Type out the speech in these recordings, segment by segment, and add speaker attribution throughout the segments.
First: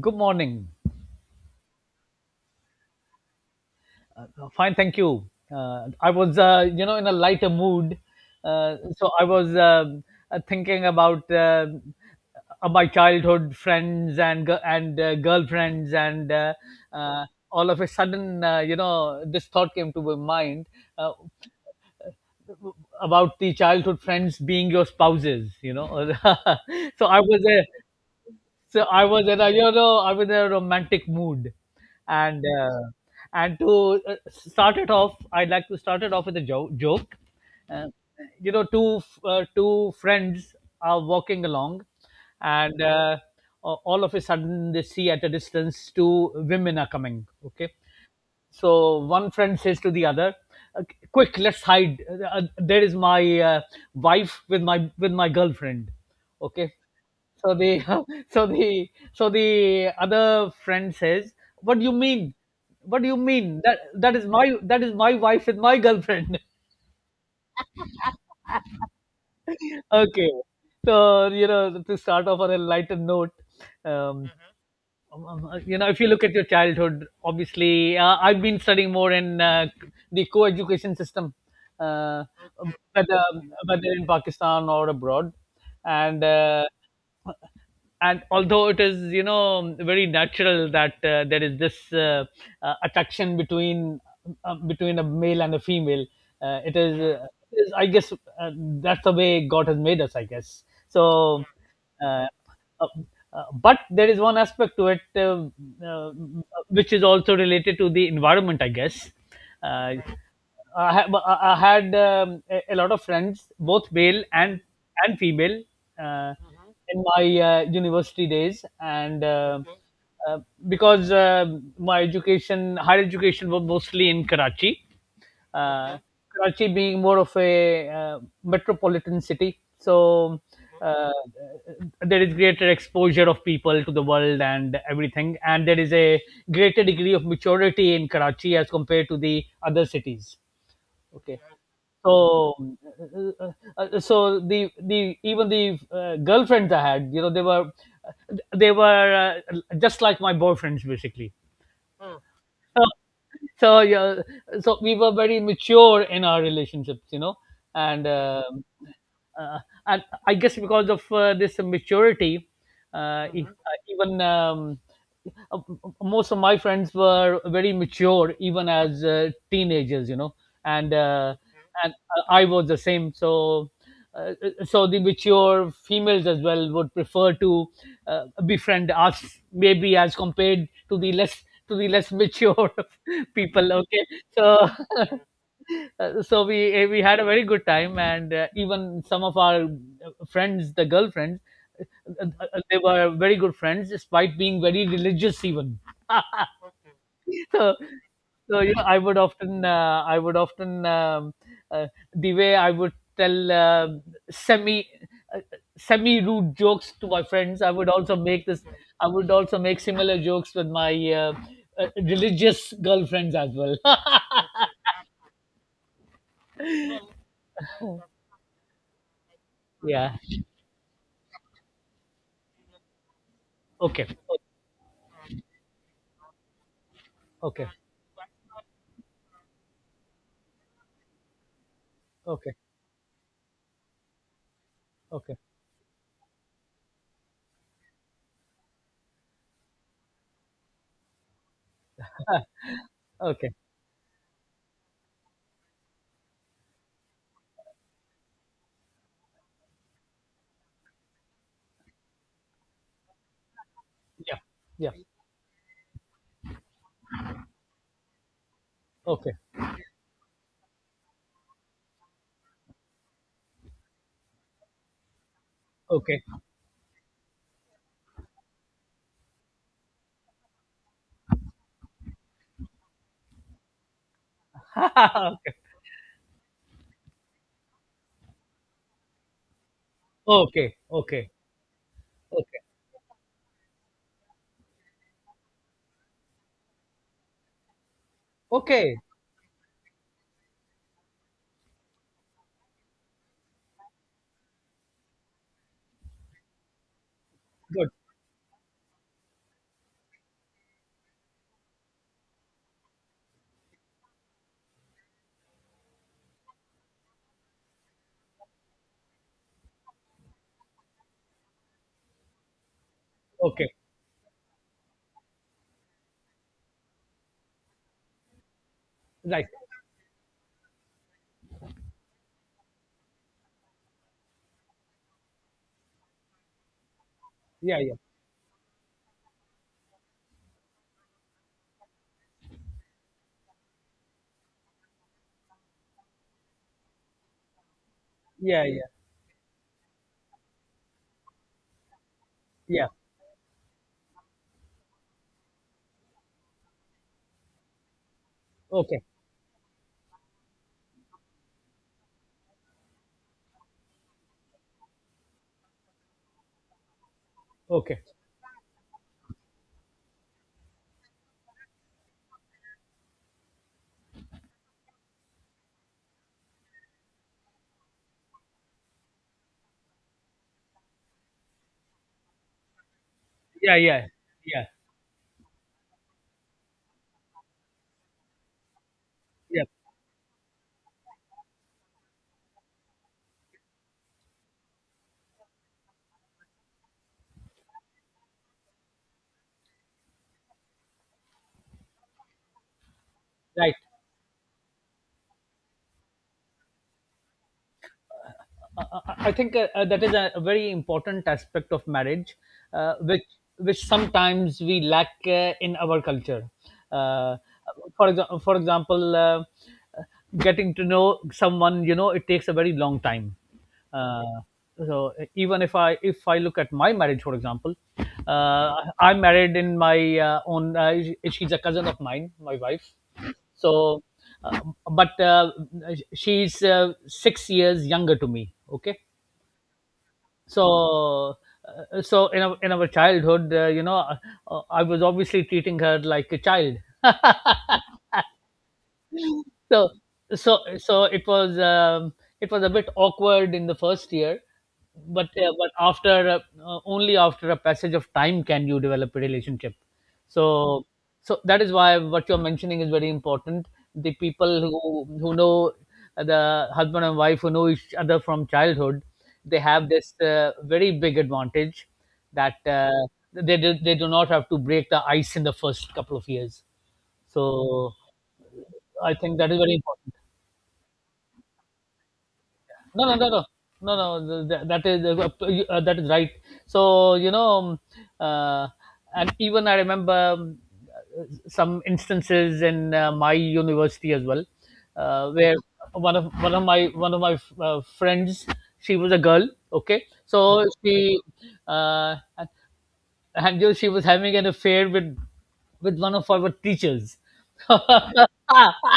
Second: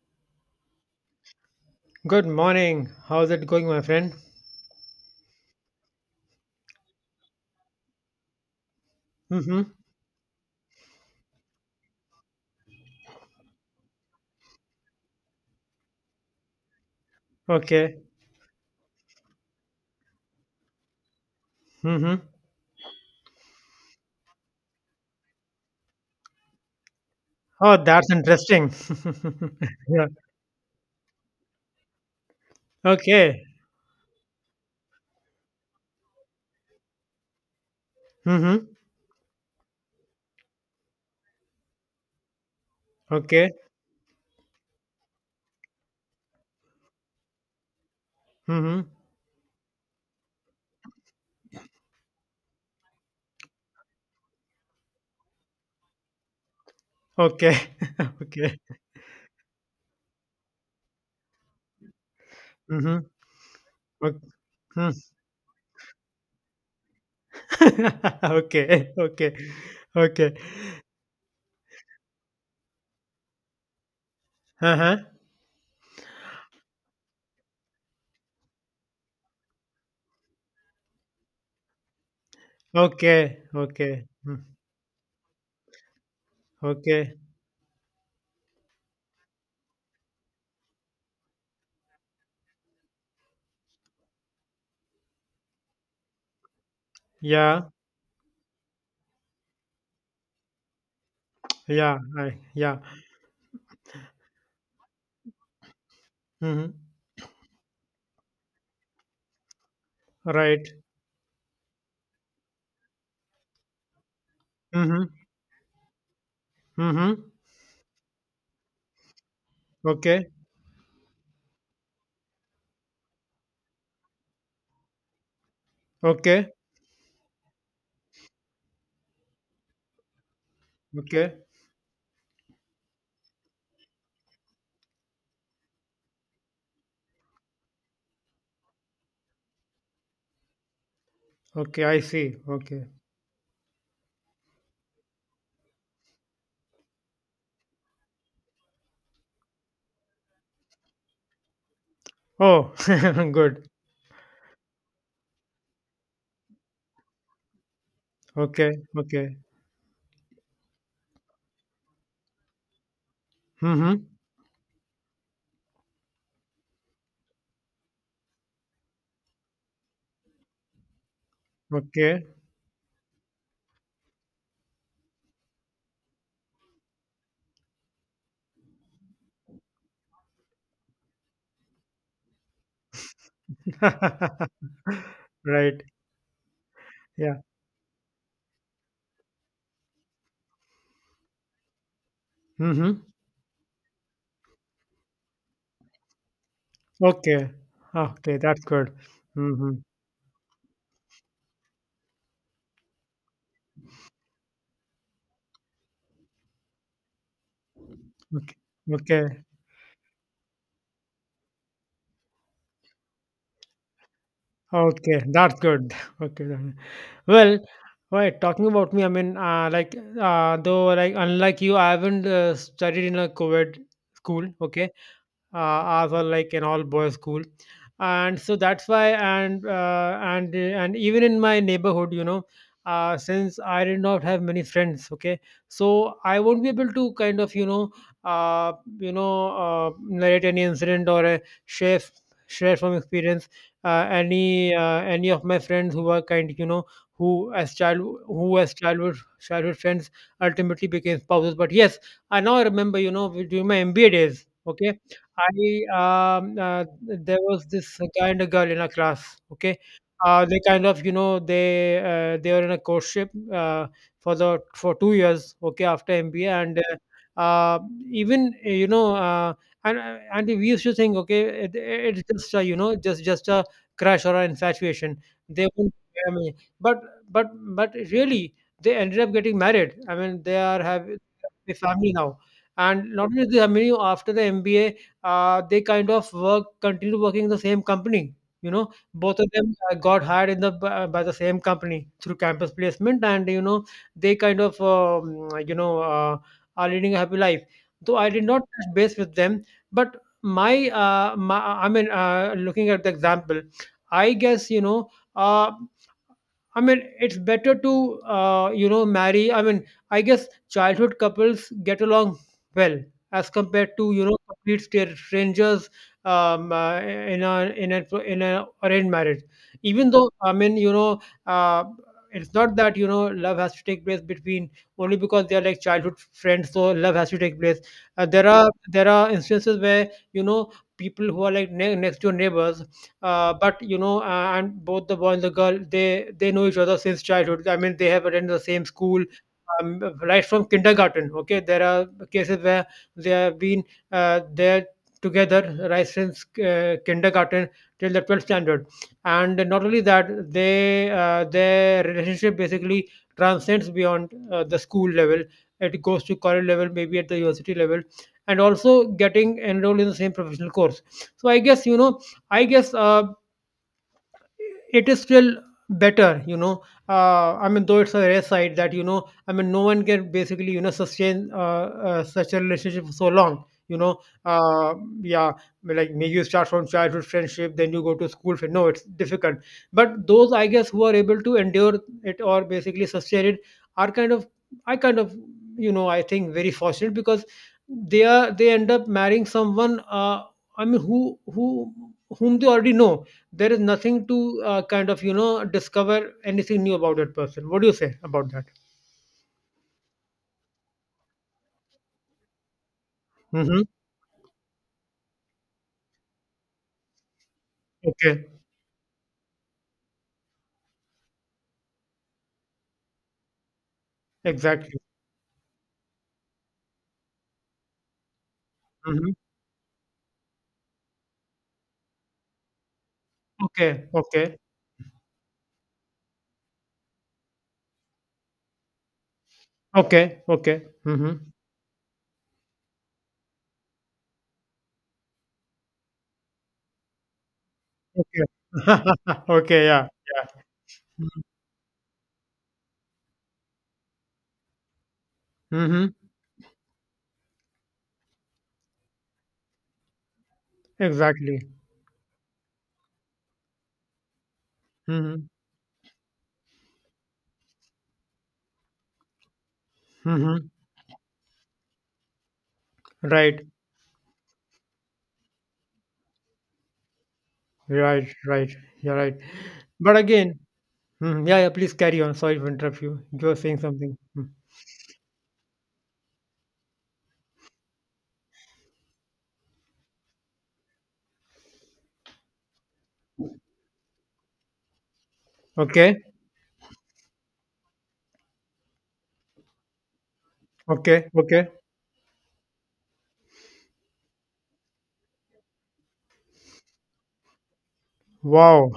Speaker 1: Good morning.
Speaker 2: Good morning. How's it going, my friend?
Speaker 1: Fine, thank you. I was, in a lighter mood, so I was
Speaker 2: Mm-hmm.
Speaker 1: thinking about my childhood friends and girlfriends, and uh, all of a
Speaker 2: Okay.
Speaker 1: sudden, this thought came to my mind. Uh,
Speaker 2: Mm-hmm.
Speaker 1: about the childhood friends being your spouses. so I was
Speaker 2: Oh, that's
Speaker 1: a
Speaker 2: interesting.
Speaker 1: so I was in a you know
Speaker 2: yeah.
Speaker 1: I was in a romantic mood, and uh,
Speaker 2: Okay.
Speaker 1: and to start it off, I'd like to start it off with a joke. Uh,
Speaker 2: Mm-hmm.
Speaker 1: Two friends are walking along, and
Speaker 2: Okay.
Speaker 1: all of a sudden they see at a distance two women are coming. Okay,
Speaker 2: Mm-hmm.
Speaker 1: so one friend says to the other, "Uh, "Quick, let's hide. There is my uh, wife with my girlfriend." Okay.
Speaker 2: Okay.
Speaker 1: So the so
Speaker 2: okay.
Speaker 1: the so the other friend says, "What do you mean? What
Speaker 2: Mm-hmm.
Speaker 1: do you mean? That
Speaker 2: Okay.
Speaker 1: is my wife with my girlfriend."
Speaker 2: Okay. Okay.
Speaker 1: Okay.
Speaker 2: Okay.
Speaker 1: So to start off on a lighter note, um,
Speaker 2: Uh-huh.
Speaker 1: If you look at your childhood, obviously, I've been studying more in the co-education system, uh,
Speaker 2: Okay.
Speaker 1: whether
Speaker 2: Okay.
Speaker 1: in
Speaker 2: Mm.
Speaker 1: Pakistan or abroad, and uh,
Speaker 2: Okay.
Speaker 1: and although it is very natural that there is this attraction between a male and a female. uh, it is, uh, it
Speaker 2: Yeah.
Speaker 1: is, I guess, that's the way God has made us. I guess so.
Speaker 2: Yeah.
Speaker 1: uh,
Speaker 2: I, yeah.
Speaker 1: uh, but there is one aspect to it, uh,
Speaker 2: Mm-hmm.
Speaker 1: which is also related to the environment, I guess. uh,
Speaker 2: Right.
Speaker 1: I, ha- I had a lot of friends, both male
Speaker 2: Mm-hmm.
Speaker 1: and female, uh, hmm in
Speaker 2: Mm-hmm.
Speaker 1: my university days. And okay,
Speaker 2: Okay.
Speaker 1: uh, because my education higher education was mostly in Karachi, uh, okay.
Speaker 2: Okay.
Speaker 1: Karachi being more of a metropolitan city, so uh,
Speaker 2: Okay.
Speaker 1: there is greater exposure of people to the world and everything, and there is a greater degree of maturity in Karachi as compared to the other cities. Okay. Okay.
Speaker 2: Okay. I see.
Speaker 1: so
Speaker 2: Okay.
Speaker 1: uh, uh, so the even the girlfriends I had, you know, they were just like my boyfriends basically.
Speaker 2: Oh,
Speaker 1: So,
Speaker 2: good.
Speaker 1: so yeah, so we were very mature in our relationships, you know, and um
Speaker 2: Okay, okay.
Speaker 1: uh, and I guess, because of this maturity,
Speaker 2: Mm-hmm.
Speaker 1: even uh, most of my friends were very mature even as teenagers, you know, and Mhm. and
Speaker 2: Okay.
Speaker 1: I was the same. So so the mature females as well would prefer to befriend us, maybe, as compared to the less mature people. Okay. So
Speaker 2: Right.
Speaker 1: so we had a
Speaker 2: Yeah.
Speaker 1: very good time, and even some of our friends, the girlfriends, they
Speaker 2: Mm-hmm.
Speaker 1: were very good friends, despite being very religious even.
Speaker 2: Okay.
Speaker 1: So,
Speaker 2: Okay, that's good.
Speaker 1: I would often,
Speaker 2: Mm-hmm.
Speaker 1: uh, the way I would tell, semi, uh, semi rude jokes to my friends. I would also make
Speaker 2: Okay.
Speaker 1: this. I would
Speaker 2: Okay.
Speaker 1: also make similar jokes with my religious girlfriends as well.
Speaker 2: Okay, that's good. Okay. Then. Well, right, talking about me, I mean, like,
Speaker 1: Yeah.
Speaker 2: though, like, unlike you, I haven't studied in a COVID
Speaker 1: Okay.
Speaker 2: school, okay? As well like an all boys school,
Speaker 1: Okay.
Speaker 2: and so that's why, and and even in my neighborhood, you know,
Speaker 1: Okay.
Speaker 2: since I did not have many friends,
Speaker 1: Okay.
Speaker 2: okay, so I won't be able to kind of, you know, uh, you know, narrate any incident or a share share from experience,
Speaker 1: Okay.
Speaker 2: any of my friends who were kind, you know, who as child who as childhood childhood friends ultimately became spouses, but yes, I now remember, you know, during my MBA
Speaker 1: Yeah.
Speaker 2: days,
Speaker 1: Yeah.
Speaker 2: okay. I there was this guy and a girl in a
Speaker 1: Okay.
Speaker 2: class. Okay, they kind of, you know, they were in a courtship for the for 2 years. Okay, after
Speaker 1: Okay.
Speaker 2: MBA. And Even you know, and we used to think, okay, it's just a, you know, just a crush or an infatuation.
Speaker 1: Okay.
Speaker 2: They won't, I mean, but but but really they ended up getting married. I mean, they
Speaker 1: Okay.
Speaker 2: are, have
Speaker 1: Okay.
Speaker 2: a family now.
Speaker 1: Okay.
Speaker 2: And not only this, I mean, you- after the MBA, they kind of work continue working in the same company, you know,
Speaker 1: Okay.
Speaker 2: both of them got hired in the by the same company through campus placement. And you know, they kind of you know, are leading a happy life,
Speaker 1: Good.
Speaker 2: though I did not touch base with them. But I mean, looking at the example, I guess, you know, uh, I mean, it's better to, you know, marry. I mean, I guess childhood couples get along well as
Speaker 1: Okay.
Speaker 2: compared to, you know, complete strangers in a in a in a arranged marriage.
Speaker 1: Right.
Speaker 2: Even though, I mean, you know, it's not that, you know, love has to take place between, only because they are like childhood friends, so love has to take place.
Speaker 1: Yeah. Yeah.
Speaker 2: There are instances where, you know, people who are like next door neighbors, but you know, and both the boy and the girl, they know each other since childhood. I mean, they have attended the
Speaker 1: Yeah.
Speaker 2: same
Speaker 1: Yeah.
Speaker 2: school right from kindergarten, okay. There are cases where
Speaker 1: Yeah.
Speaker 2: they have been there together, right since kindergarten till the 12th standard.
Speaker 1: Okay.
Speaker 2: And not only that, they their relationship basically transcends beyond the school level. It goes to college level, maybe at the university level,
Speaker 1: Okay.
Speaker 2: and also getting enrolled in the same professional course. So I guess, you know, I guess, it is still better, you know. I mean, though it's a rare sight that, you know, I mean, no one can basically, you know, sustain such a relationship for so long,
Speaker 1: Yeah.
Speaker 2: you
Speaker 1: Yeah.
Speaker 2: know.
Speaker 1: Yeah.
Speaker 2: uh, yeah, like maybe you start from childhood friendship, then you go to school friend. No, it's difficult.
Speaker 1: Yeah.
Speaker 2: But those, I guess, who are able to endure it or basically sustain it, are kind of, I kind of, you know, I think very fortunate, because they are, they end up marrying someone. I mean, whom they already know. There
Speaker 1: Right.
Speaker 2: is nothing to kind of, you know, discover anything new about that person. What do you say about that?
Speaker 1: I think, that is a very important aspect of marriage, which
Speaker 2: Mm-hmm.
Speaker 1: sometimes we lack, in our culture. Uh, for
Speaker 2: Okay.
Speaker 1: example, uh, getting to know someone, you know, it takes a very long time. Uh,
Speaker 2: Exactly.
Speaker 1: so, even if I look at my marriage, for example, I'm
Speaker 2: Mm-hmm.
Speaker 1: married in my own. She's a cousin of mine, my wife. So,
Speaker 2: Okay. Okay.
Speaker 1: uh, but she's 6 years younger to me. Okay,
Speaker 2: Okay. Okay. Mm-hmm.
Speaker 1: so so in our childhood, I was obviously treating her like a child.
Speaker 2: Okay. okay.
Speaker 1: So
Speaker 2: Yeah, yeah.
Speaker 1: so it was, it was a bit awkward in the first year, but
Speaker 2: Mm-hmm.
Speaker 1: after, only after a passage of time can you develop a relationship. So so that
Speaker 2: Exactly.
Speaker 1: is why what you're mentioning is very important. The people who
Speaker 2: Mm-hmm.
Speaker 1: know, the husband and wife who know each other from childhood, they have this
Speaker 2: Mm-hmm.
Speaker 1: very big advantage, that
Speaker 2: right
Speaker 1: they do not have to break the ice in the first couple of years. So
Speaker 2: right.
Speaker 1: I
Speaker 2: You're right,
Speaker 1: think that is very important.
Speaker 2: but again. Mhm. Yeah, yeah, please carry on, sorry to interrupt
Speaker 1: No,
Speaker 2: you.
Speaker 1: no, no,
Speaker 2: You were saying
Speaker 1: no, no,
Speaker 2: something. Mm.
Speaker 1: no. That is, that is right. So, uh, and even I remember, some instances in my university as well, where
Speaker 2: Okay.
Speaker 1: one of my friends, she was a girl. Okay, so
Speaker 2: Okay.
Speaker 1: she
Speaker 2: Okay.
Speaker 1: uh, and she was having an affair with one of our teachers.
Speaker 2: Wow.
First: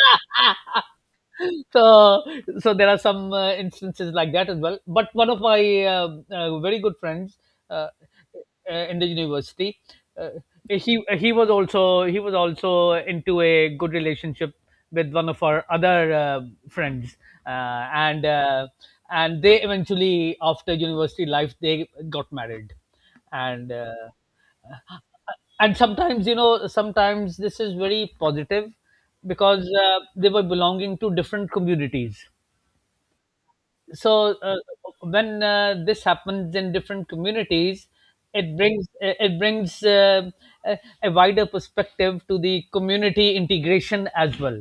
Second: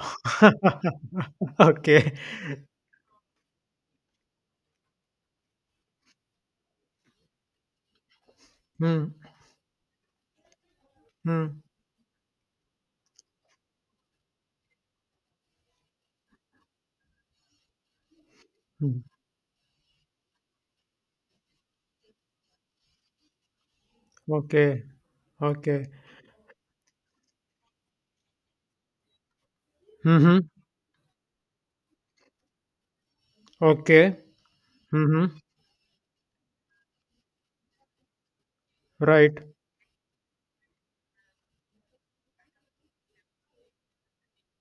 Speaker 2: okay.
Speaker 1: so so there are some instances like that as well, but one of my very good friends, uh, in the
Speaker 2: Mm-hmm.
Speaker 1: university, uh,
Speaker 2: Mm-hmm.
Speaker 1: he was also into a good relationship with one of our other friends, uh, and uh,
Speaker 2: Hmm.
Speaker 1: and they, eventually, after university life, they got married. And
Speaker 2: Okay. Okay.
Speaker 1: sometimes, sometimes, this is very positive, because they were
Speaker 2: Mhm.
Speaker 1: belonging to different communities.
Speaker 2: Okay.
Speaker 1: So
Speaker 2: Mhm.
Speaker 1: when this happens in different communities, it brings,
Speaker 2: Right.
Speaker 1: a wider perspective to the community integration as well.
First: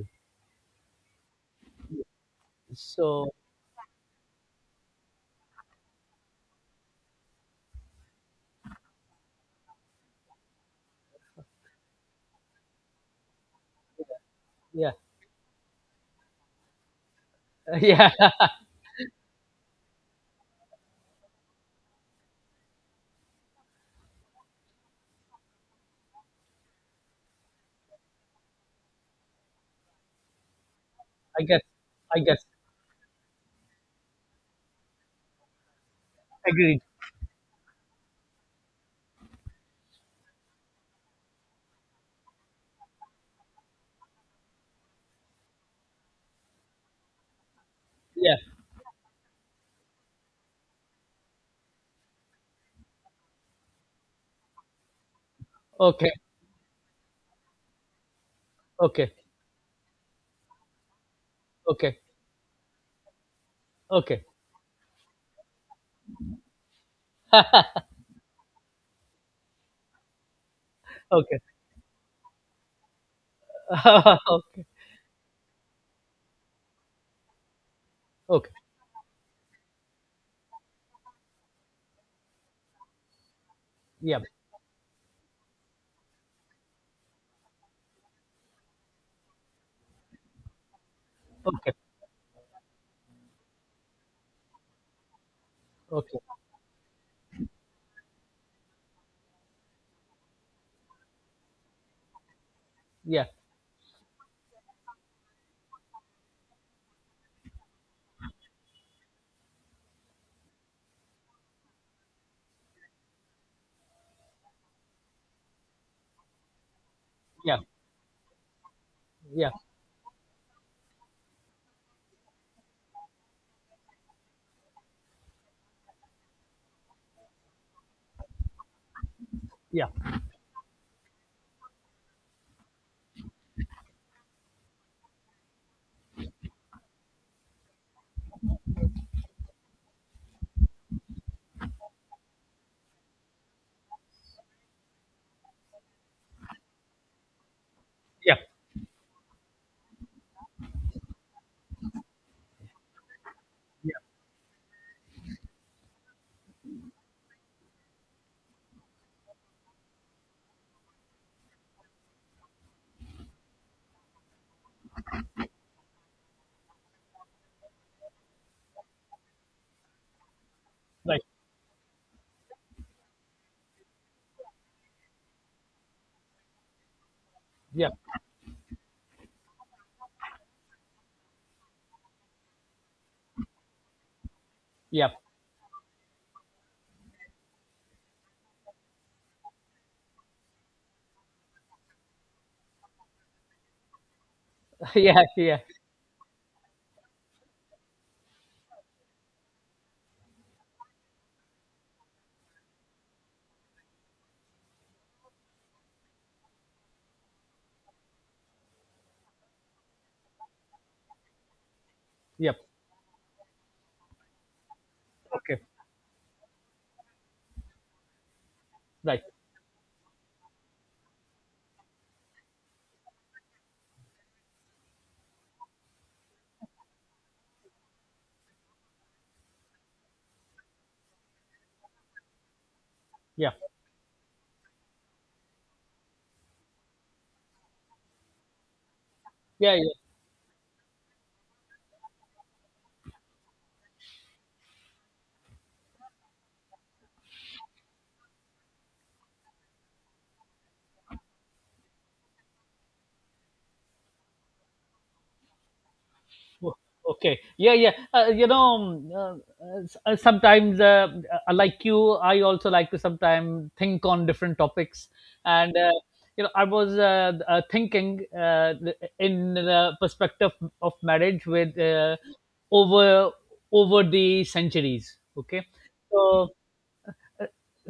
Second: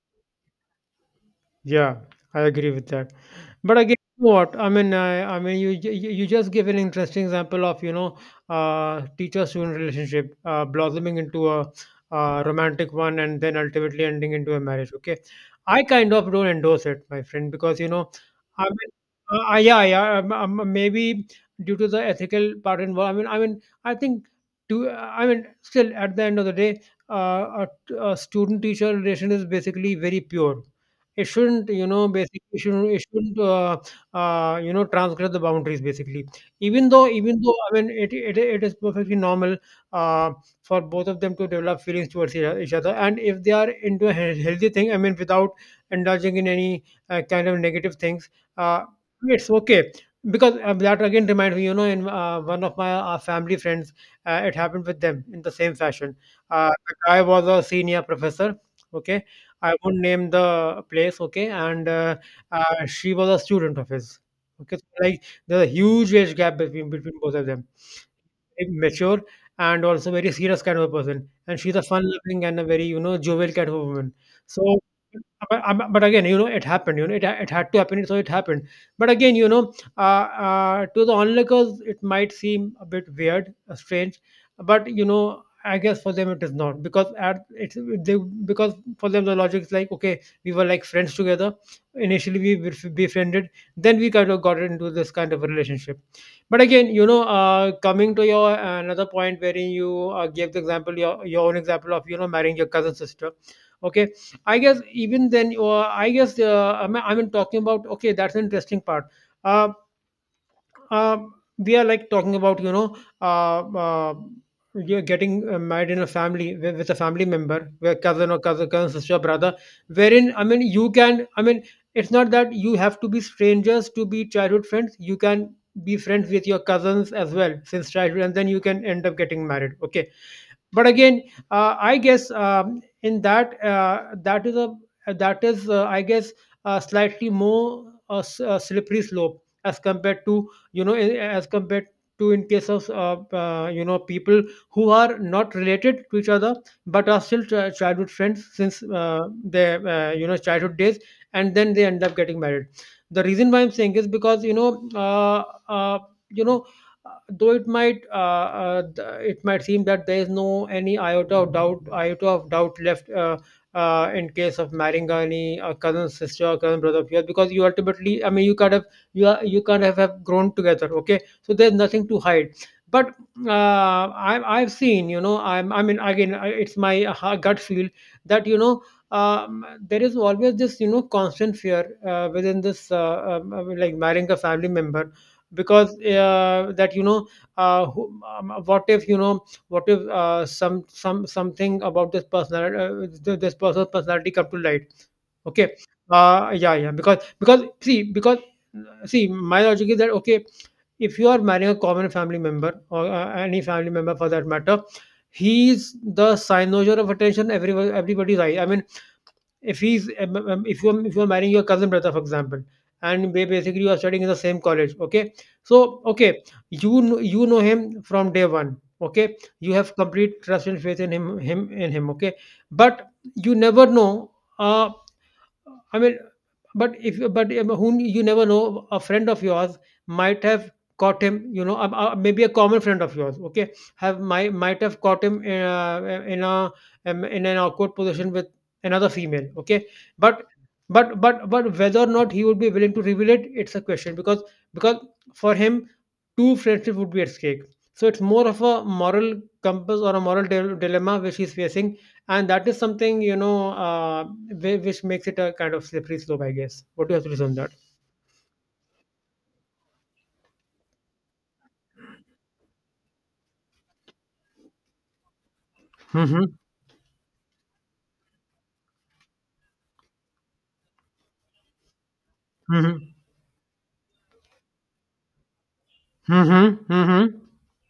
Speaker 2: Yeah, I agree with that.
Speaker 1: So
Speaker 2: But again, you know what? I mean, I mean, you you just give an interesting example of, you know, teacher-student relationship blossoming into a romantic one, and then ultimately ending into a
Speaker 1: yeah.
Speaker 2: marriage. Okay, I kind of don't endorse it, my friend, because, you know,
Speaker 1: Yeah.
Speaker 2: I mean, yeah, yeah, maybe due to the ethical part involved. I mean, I mean, I think to, I mean, still at the end of the day, uh, a, a student-teacher relation is basically very pure. It
Speaker 1: I guess.
Speaker 2: shouldn't, you know,
Speaker 1: i
Speaker 2: basically
Speaker 1: guess
Speaker 2: it shouldn't you know, transgress the boundaries basically.
Speaker 1: Agreed.
Speaker 2: Even though, I mean, it is perfectly normal uh, for both of them to develop feelings towards each other, and if they are into a healthy thing, I mean, without indulging in any kind of negative things,
Speaker 1: Yeah.
Speaker 2: uh, it's okay. Because that again reminds me, you know, in one of my family friends, it happened with them in the same
Speaker 1: Okay.
Speaker 2: fashion. The guy was a senior professor,
Speaker 1: Okay.
Speaker 2: okay, I won't name the place, okay? And
Speaker 1: Okay.
Speaker 2: she was a student of his.
Speaker 1: Okay.
Speaker 2: Okay, so like there's a huge age gap between both of them. Mature and also very serious kind of a person.
Speaker 1: Okay.
Speaker 2: And she's a fun-loving and a very, you know, jovial kind of a woman.
Speaker 1: Okay.
Speaker 2: So, but again, you know, it happened. You know, it had to happen, so it
Speaker 1: Okay.
Speaker 2: happened. But again, you know, to the onlookers, it might seem a bit weird,
Speaker 1: Yeah.
Speaker 2: strange, but you know. I guess for them it is not, because at it's, they because for them the logic is like, okay, we were like friends together,
Speaker 1: Okay.
Speaker 2: initially we befriended, then we kind of got into this kind of a relationship.
Speaker 1: Okay.
Speaker 2: But again, you know, coming to your another point wherein you gave the example, your own example of, you know, marrying your cousin
Speaker 1: Yeah,
Speaker 2: sister. Okay. I guess even then, I guess, I mean, talking about, okay, that's an interesting part. Uh, we are like talking about, you know, uh, uh, you're getting married in a family with a family
Speaker 1: yeah,
Speaker 2: member, where cousin or cousin sister or
Speaker 1: yeah,
Speaker 2: brother, wherein, I mean, you can, I mean, it's not that you have to be strangers to be childhood friends. You can be friends with your cousins as well since childhood, and then you can end up getting married,
Speaker 1: yeah,
Speaker 2: okay. But again, I guess, in that, that is a, that is, I guess, slightly more, slippery slope as compared to, you know, as compared to in case of, you know, people who are not related to each other, but are still childhood
Speaker 1: yeah,
Speaker 2: friends since their, you know, childhood days, and then they end up getting married. The reason why I'm saying
Speaker 1: yeah.
Speaker 2: is because, you know, uh, uh, you know, though it might it might seem that there is no any iota of doubt left, in case of marrying any cousin sister or cousin brother of yours, because you ultimately, I mean, you kind of, you are, you kind of have grown together, okay,
Speaker 1: Right.
Speaker 2: so there's nothing to hide. But I, I've seen, you know, I mean again, it's my gut feel
Speaker 1: Yeah.
Speaker 2: that, you know, there is always this, you know, constant fear within this, I mean, like marrying a family
Speaker 1: Yeah.
Speaker 2: member, because that, you know, who, what if, you know, what if some something about this personality, this person's personality come to light,
Speaker 1: Yeah. Yeah.
Speaker 2: okay. Yeah, yeah, because see, because see, my logic is that, okay, if you are marrying a common family member, or any family member for that matter, he's the sign of attention, everyone, everybody's eye, I mean, if he's, if you're, if you're marrying your cousin brother, for
Speaker 1: Yeah.
Speaker 2: example, and basically you are studying in the same college, okay,
Speaker 1: Okay.
Speaker 2: so okay, you know him from day one,
Speaker 1: Right.
Speaker 2: okay, you have complete trust and faith in him, okay. But you never know. uh I mean, but if, but whom you never know, a friend of yours might have caught him, you know, maybe a common friend of yours,
Speaker 1: Yeah.
Speaker 2: okay, have might have caught him in a, in a, in an awkward position with another female.
Speaker 1: Yeah.
Speaker 2: Okay,
Speaker 1: Yeah.
Speaker 2: but but whether or not he would be willing to reveal it, it's a question because for him, two friendship would be at stake. So it's more of a moral compass or a moral dilemma which he's facing, and that is something which makes it a kind of slippery slope. I
Speaker 1: o-
Speaker 2: guess, what do you have to
Speaker 1: okay.
Speaker 2: say on that?
Speaker 1: Yeah. Yeah. Sometimes, like you, I also like to sometimes think on different topics, and
Speaker 2: Mm-hmm,
Speaker 1: I was, thinking, in the perspective of marriage, with
Speaker 2: mm-hmm,
Speaker 1: over over the centuries. Okay. So.
Speaker 2: mm-hmm, mm-hmm,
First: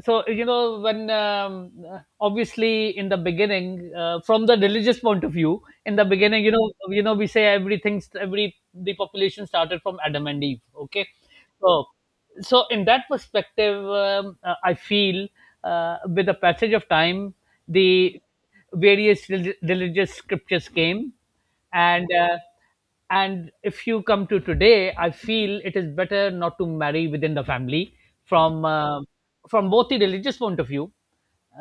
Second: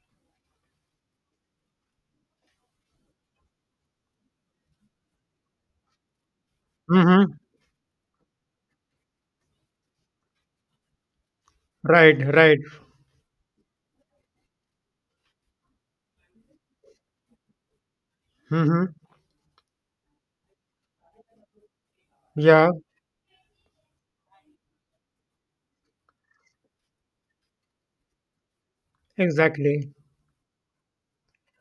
Speaker 1: So, when, obviously, in the beginning, from the religious point of view, in the beginning, we
Speaker 2: mm-hmm.
Speaker 1: say everything, every the population started from Adam and Eve. Okay. so
Speaker 2: Right, right.
Speaker 1: so in that perspective, I feel, with the passage of time, the
Speaker 2: Mm-hmm.
Speaker 1: various religious scriptures came. And
Speaker 2: Yeah,
Speaker 1: and if you come to today, I feel it is better not to marry within the family, from uh, from
Speaker 2: exactly.
Speaker 1: both the religious point of view,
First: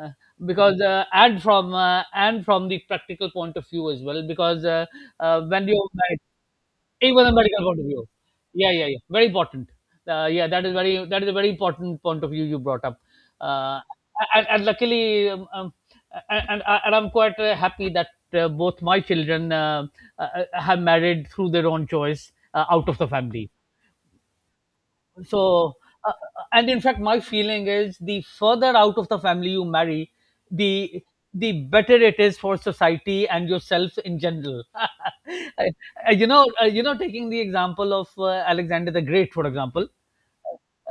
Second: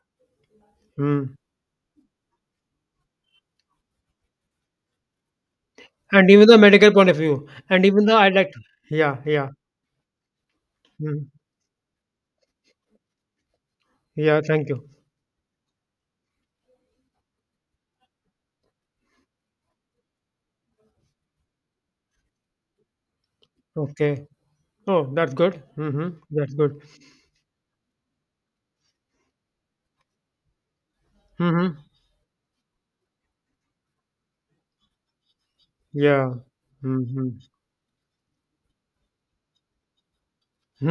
Speaker 1: uh, because
Speaker 2: Mm.
Speaker 1: and from, and from the practical point of view as well, because when you marry.
Speaker 2: And even the medical point
Speaker 1: It
Speaker 2: of
Speaker 1: was a
Speaker 2: view,
Speaker 1: medical point
Speaker 2: and
Speaker 1: of
Speaker 2: even
Speaker 1: view.
Speaker 2: though I like.
Speaker 1: Yeah, yeah, yeah.
Speaker 2: Yeah,
Speaker 1: Very
Speaker 2: yeah.
Speaker 1: important. Yeah, that is very that
Speaker 2: Mm.
Speaker 1: is a very important point of view you brought up. Uh,
Speaker 2: Yeah,
Speaker 1: and
Speaker 2: thank you.
Speaker 1: luckily, and I'm quite happy that both my children uh, have married through their own choice, out of the family.
Speaker 2: Okay. Oh, that's good.
Speaker 1: So,
Speaker 2: Mm-hmm.
Speaker 1: uh, uh,
Speaker 2: That's
Speaker 1: and
Speaker 2: good.
Speaker 1: in fact, my feeling is the further out of the family you marry, the the
Speaker 2: Mm-hmm.
Speaker 1: better it is for society and yourself in general.
Speaker 2: Yeah. Mm-hmm.
Speaker 1: Taking the example of, Alexander the Great, for example.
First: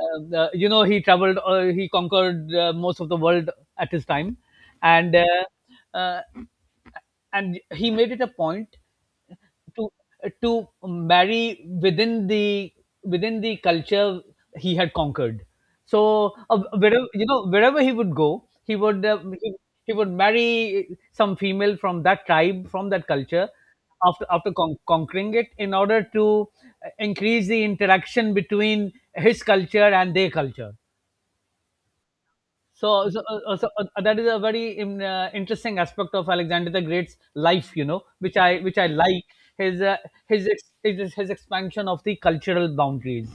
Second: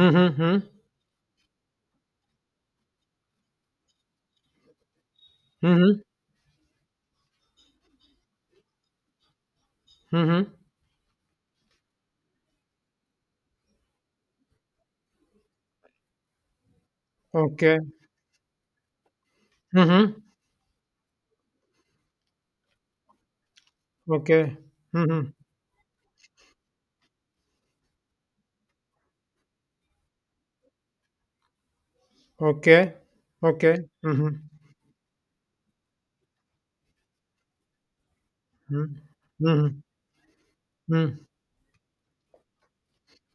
Speaker 1: You know, he traveled, he conquered, most of the world at his time. And
Speaker 2: Mm-hmm.
Speaker 1: uh, and he made it a point to to
Speaker 2: Mm-hmm.
Speaker 1: marry within the culture he had conquered. So, wherever,
Speaker 2: Okay.
Speaker 1: wherever he would go, he would, he would
Speaker 2: Mm-hmm.
Speaker 1: marry some female from that tribe, from that culture, after
Speaker 2: Okay. Mm-hmm.
Speaker 1: conquering it, in order to increase the interaction between his culture and their culture.
Speaker 2: Okay.
Speaker 1: So, so, uh, uh, so
Speaker 2: Okay.
Speaker 1: uh, that is a
Speaker 2: Mhm.
Speaker 1: very interesting aspect of Alexander the Great's life, you know, which I
Speaker 2: Mhm.
Speaker 1: like. His
Speaker 2: Mhm. Mm.
Speaker 1: his expansion of the cultural boundaries.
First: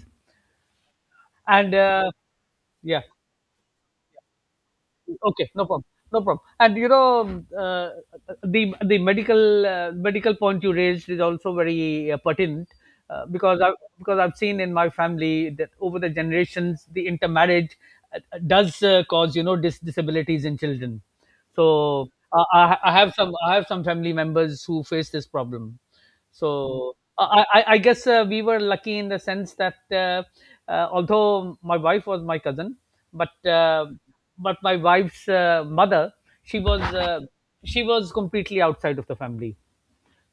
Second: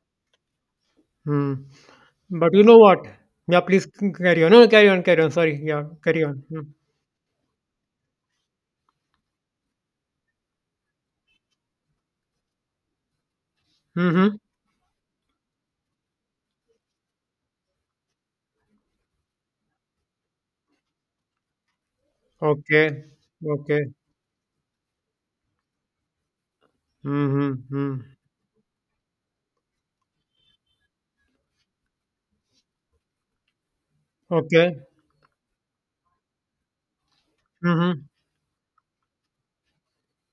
Speaker 2: Mm.
Speaker 1: And
Speaker 2: But you know what?
Speaker 1: yeah.
Speaker 2: Yeah, please carry on. No, no, carry on, carry on.
Speaker 1: Okay,
Speaker 2: Sorry.
Speaker 1: no
Speaker 2: Yeah,
Speaker 1: problem, no
Speaker 2: carry
Speaker 1: problem.
Speaker 2: on. Mm.
Speaker 1: And you know, the medical point you raised is also very pertinent, uh, because I because
Speaker 2: Mhm.
Speaker 1: I've seen in my family that over the generations the intermarriage, uh, does cause, disabilities in children. So
Speaker 2: Okay.
Speaker 1: I have
Speaker 2: Okay.
Speaker 1: some family members who face this problem. So
Speaker 2: Mhm.
Speaker 1: I
Speaker 2: Mm.
Speaker 1: guess we were lucky in the sense that, although my wife was my cousin, but uh, but
Speaker 2: Okay.
Speaker 1: my wife's mother, she was uh, she
Speaker 2: Mhm.
Speaker 1: was completely outside of the family.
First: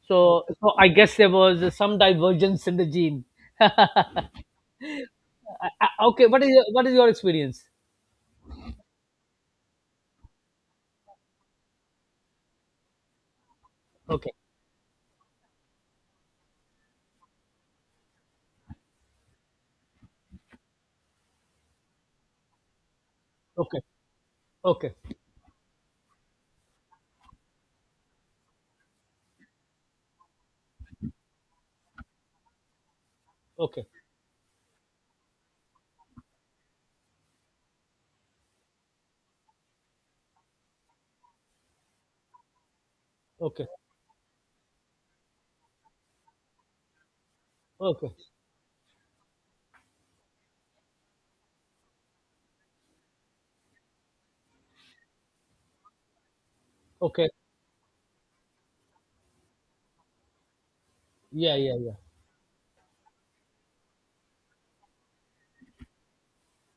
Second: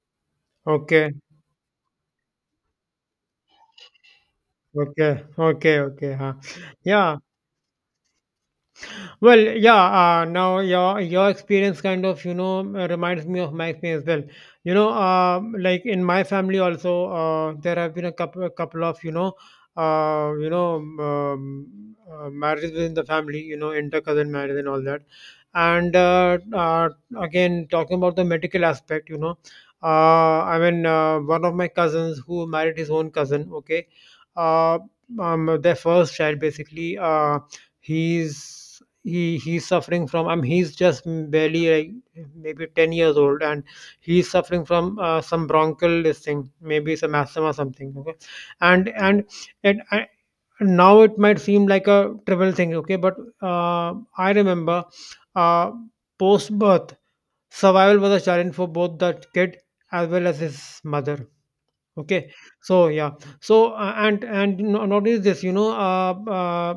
Speaker 1: So I
Speaker 2: Okay.
Speaker 1: guess there was some divergence in the gene.
Speaker 2: Okay. Okay. Okay.
Speaker 1: Okay,
Speaker 2: Huh.
Speaker 1: what is what is your
Speaker 2: Yeah.
Speaker 1: experience?
Speaker 2: Well, yeah. Now your experience kind of reminds me of my experience as well,
Speaker 1: Okay,
Speaker 2: Like in my family also, there have been a couple of uh, you know, marriages within the family.
Speaker 1: okay,
Speaker 2: Inter cousin marriage and all
Speaker 1: okay,
Speaker 2: that. And again, talking about the medical aspect, I mean, one of my cousins who married his own cousin.
Speaker 1: okay,
Speaker 2: Okay, uh, their first child basically. He's he's suffering from, I mean, he's just barely like maybe 10 years old, and
Speaker 1: okay,
Speaker 2: he's suffering from some bronchial this thing, maybe some asthma or something. Okay,
Speaker 1: okay,
Speaker 2: and it I, now it might seem like a trivial thing, okay, but I remember, uh, post birth,
Speaker 1: okay.
Speaker 2: survival was a challenge for both that kid as well as his mother.
Speaker 1: Yeah, yeah, yeah.
Speaker 2: Okay, so yeah, so and not only this,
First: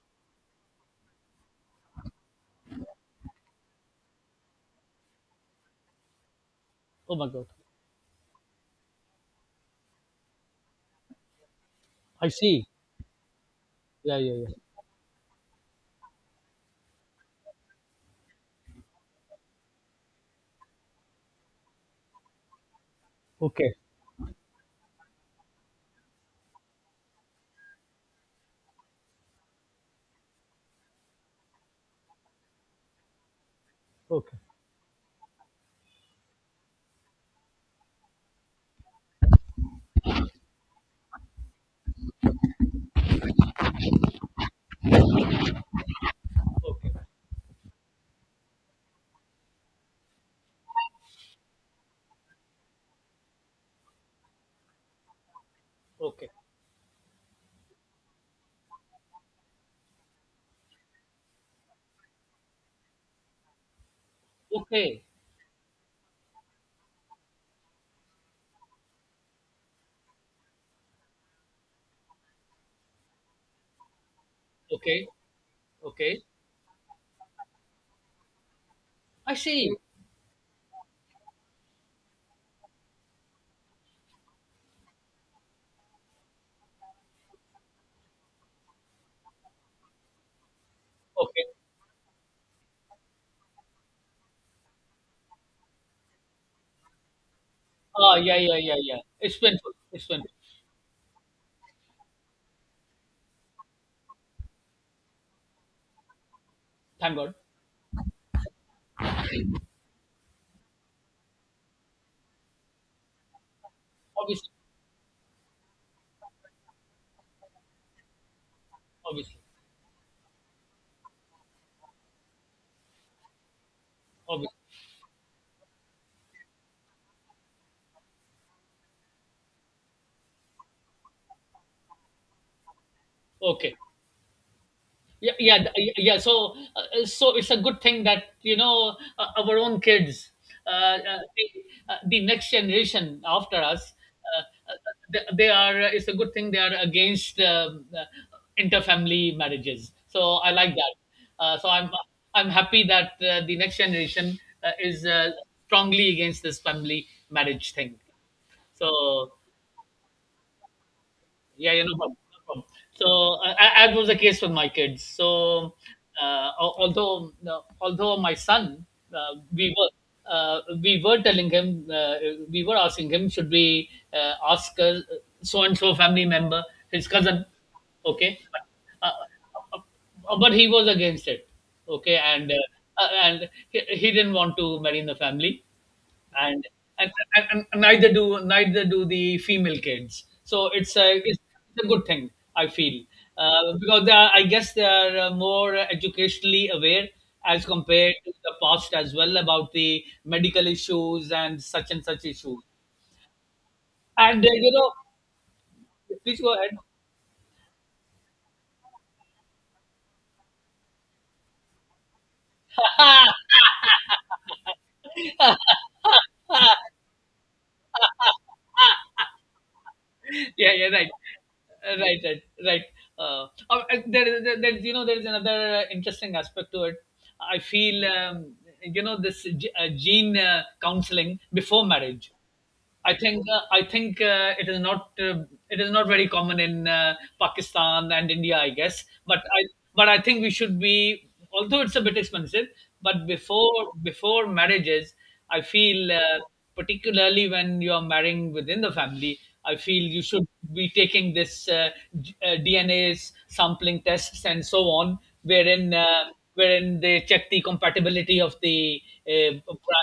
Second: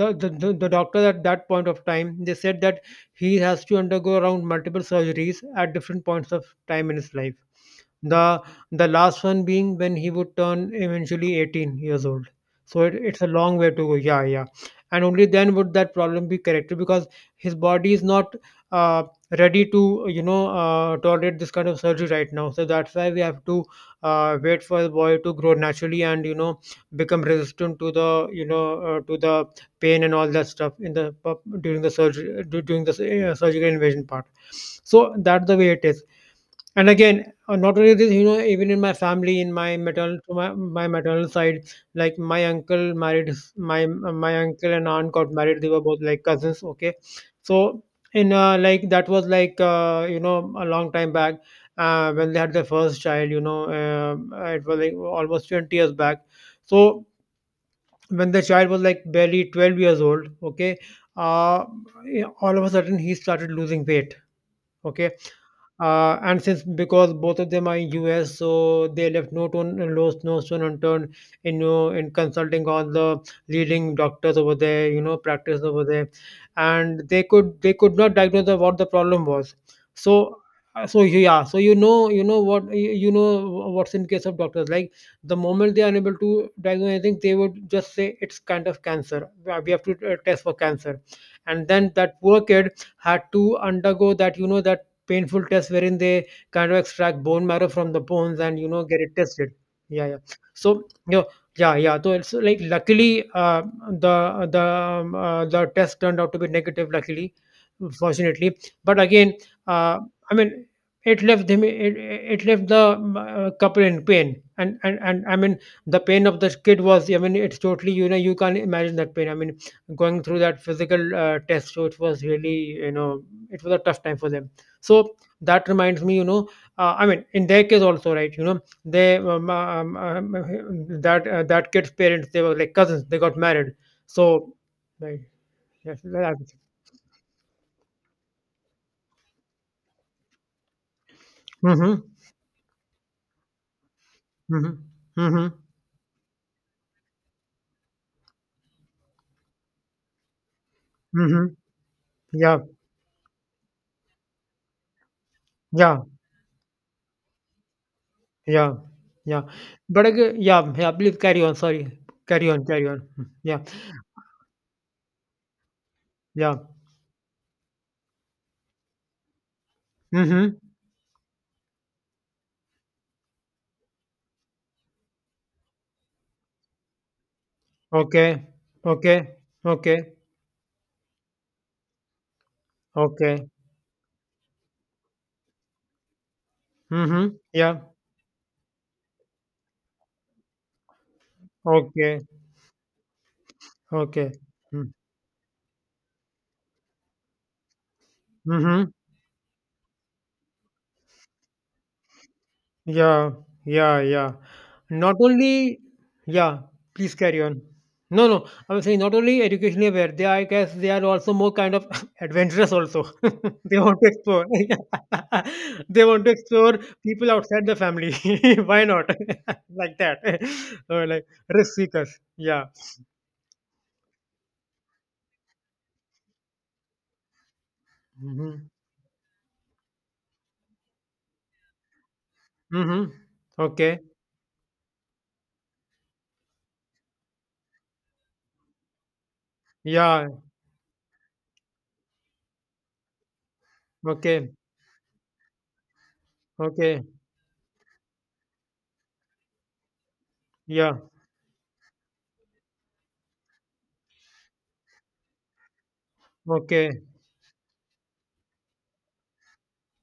Speaker 2: the doctor at that point of time, they said that he has to undergo around multiple surgeries at different points of time in his
Speaker 1: Oh my
Speaker 2: life.
Speaker 1: God.
Speaker 2: The the last one being when he would turn eventually 18 years old.
Speaker 1: I see.
Speaker 2: So it's a long way to go.
Speaker 1: Yeah,
Speaker 2: Yeah,
Speaker 1: yeah,
Speaker 2: yeah.
Speaker 1: yeah.
Speaker 2: And only then would that problem be corrected, because his body is not uh, ready to tolerate this kind of surgery right now. So that's why we have to
Speaker 1: Okay,
Speaker 2: wait for the boy to grow naturally, and become resistant to the you know to the pain and all that stuff in the during the surgery, during the surgical invasion part.
Speaker 1: okay,
Speaker 2: So that's the way it is. And again, not only this, even in my family, to my maternal side, like my uncle and aunt got married. They were both like cousins.
Speaker 1: okay.
Speaker 2: Okay, so in like that was like a long time back, when they had their first child. It was like almost 20 years back.
Speaker 1: Okay.
Speaker 2: So when the child was like barely 12 years old, okay, uh, all of a sudden he started losing weight.
Speaker 1: Okay.
Speaker 2: Okay, and since because both of them are in US, so they left no stone unturned in in consulting all the leading doctors over there, you
Speaker 1: Okay.
Speaker 2: know, practice over there,
Speaker 1: Okay.
Speaker 2: and they could not diagnose what the problem
Speaker 1: I
Speaker 2: was.
Speaker 1: see.
Speaker 2: So so yeah, so you know what you know what's in case of doctors. Like the moment they are unable to diagnose anything, they would just say it's kind of cancer. We have to test for cancer,
Speaker 1: Okay.
Speaker 2: and then that poor kid had to undergo that, you know, that painful test, wherein they kind of extract bone marrow from the
Speaker 1: Ah, yeah,
Speaker 2: bones
Speaker 1: yeah,
Speaker 2: and
Speaker 1: yeah, yeah.
Speaker 2: get it
Speaker 1: It's
Speaker 2: tested.
Speaker 1: painful.
Speaker 2: Yeah,
Speaker 1: It's
Speaker 2: yeah.
Speaker 1: painful.
Speaker 2: So yeah, yeah, yeah. So it's like, luckily the test turned out to be negative.
Speaker 1: Thank
Speaker 2: Luckily,
Speaker 1: God.
Speaker 2: fortunately, but again, uh, I mean, it left them. It left the couple in pain.
Speaker 1: Obviously.
Speaker 2: And I mean, the pain of the kid was, I mean, it's totally, you can't imagine that pain. I
Speaker 1: Obviously.
Speaker 2: mean, going through that physical test, so it was really you know it was a tough time for them.
Speaker 1: Obviously.
Speaker 2: So that reminds me, I mean, in their case also, right? They that that kid's parents, they were like cousins. They got married.
Speaker 1: Okay.
Speaker 2: So, right.
Speaker 1: yeah yeah th- yeah
Speaker 2: Yes,
Speaker 1: yeah,
Speaker 2: that's.
Speaker 1: so uh, so it's a good thing that our own kids uh, uh, the,
Speaker 2: Mm-hmm,
Speaker 1: the next generation after us uh,
Speaker 2: mm-hmm,
Speaker 1: uh, they,
Speaker 2: mm-hmm,
Speaker 1: they are it's a good thing they are against interfamily marriages, so I like that.
Speaker 2: mm-hmm.
Speaker 1: So I'm
Speaker 2: Yeah,
Speaker 1: happy that the next generation is
Speaker 2: yeah,
Speaker 1: strongly against this family marriage thing.
Speaker 2: yeah,
Speaker 1: So
Speaker 2: yeah. But again, yeah, yeah. Please carry on.
Speaker 1: yeah, yeah, no
Speaker 2: Sorry,
Speaker 1: problem. No
Speaker 2: carry on,
Speaker 1: problem.
Speaker 2: carry
Speaker 1: So,
Speaker 2: on. Yeah,
Speaker 1: as was the case with my kids. So,
Speaker 2: yeah.
Speaker 1: although although my son, uh, we were
Speaker 2: Mm-hmm.
Speaker 1: we were telling him, we were asking him, should we ask so and so family member, his cousin, okay?
Speaker 2: Okay,
Speaker 1: Uh,
Speaker 2: okay,
Speaker 1: uh,
Speaker 2: okay,
Speaker 1: but he was against it, okay,
Speaker 2: okay.
Speaker 1: and he didn't want to marry in the family. and and,
Speaker 2: Mm-hmm.
Speaker 1: and, and
Speaker 2: Yeah.
Speaker 1: neither do neither do the female kids. So it's a good
Speaker 2: Okay,
Speaker 1: thing, I feel, because they are,
Speaker 2: okay.
Speaker 1: I guess they are more educationally aware as compared to the
Speaker 2: Mm-hmm.
Speaker 1: past as well about the medical issues and such issues.
Speaker 2: Yeah, yeah, yeah.
Speaker 1: And you know,
Speaker 2: Not only,
Speaker 1: please go
Speaker 2: yeah,
Speaker 1: ahead.
Speaker 2: please carry on. No, no, I'm saying, not only educationally aware, they are, I guess they are also more kind of adventurous also. They want to explore. They want to explore people outside the family. Why not? Like that.
Speaker 1: Yeah, yeah,
Speaker 2: Or
Speaker 1: right.
Speaker 2: like risk seekers.
Speaker 1: Right, right,
Speaker 2: Yeah.
Speaker 1: right. There is, there, there's there is another interesting aspect to it. I feel,
Speaker 2: Mm-hmm.
Speaker 1: you know, this gene counseling before marriage.
Speaker 2: Mm-hmm.
Speaker 1: I
Speaker 2: Okay.
Speaker 1: think it is not very common in Pakistan and India, I guess. But I
Speaker 2: Yeah.
Speaker 1: think we should be, although it's a bit expensive, but before
Speaker 2: Okay.
Speaker 1: marriages, I feel
Speaker 2: Okay.
Speaker 1: particularly when you are marrying within the family, I feel you should be
Speaker 2: Yeah.
Speaker 1: taking this DNA sampling tests and so on, wherein wherein
Speaker 2: Okay.
Speaker 1: they check the compatibility of the uh,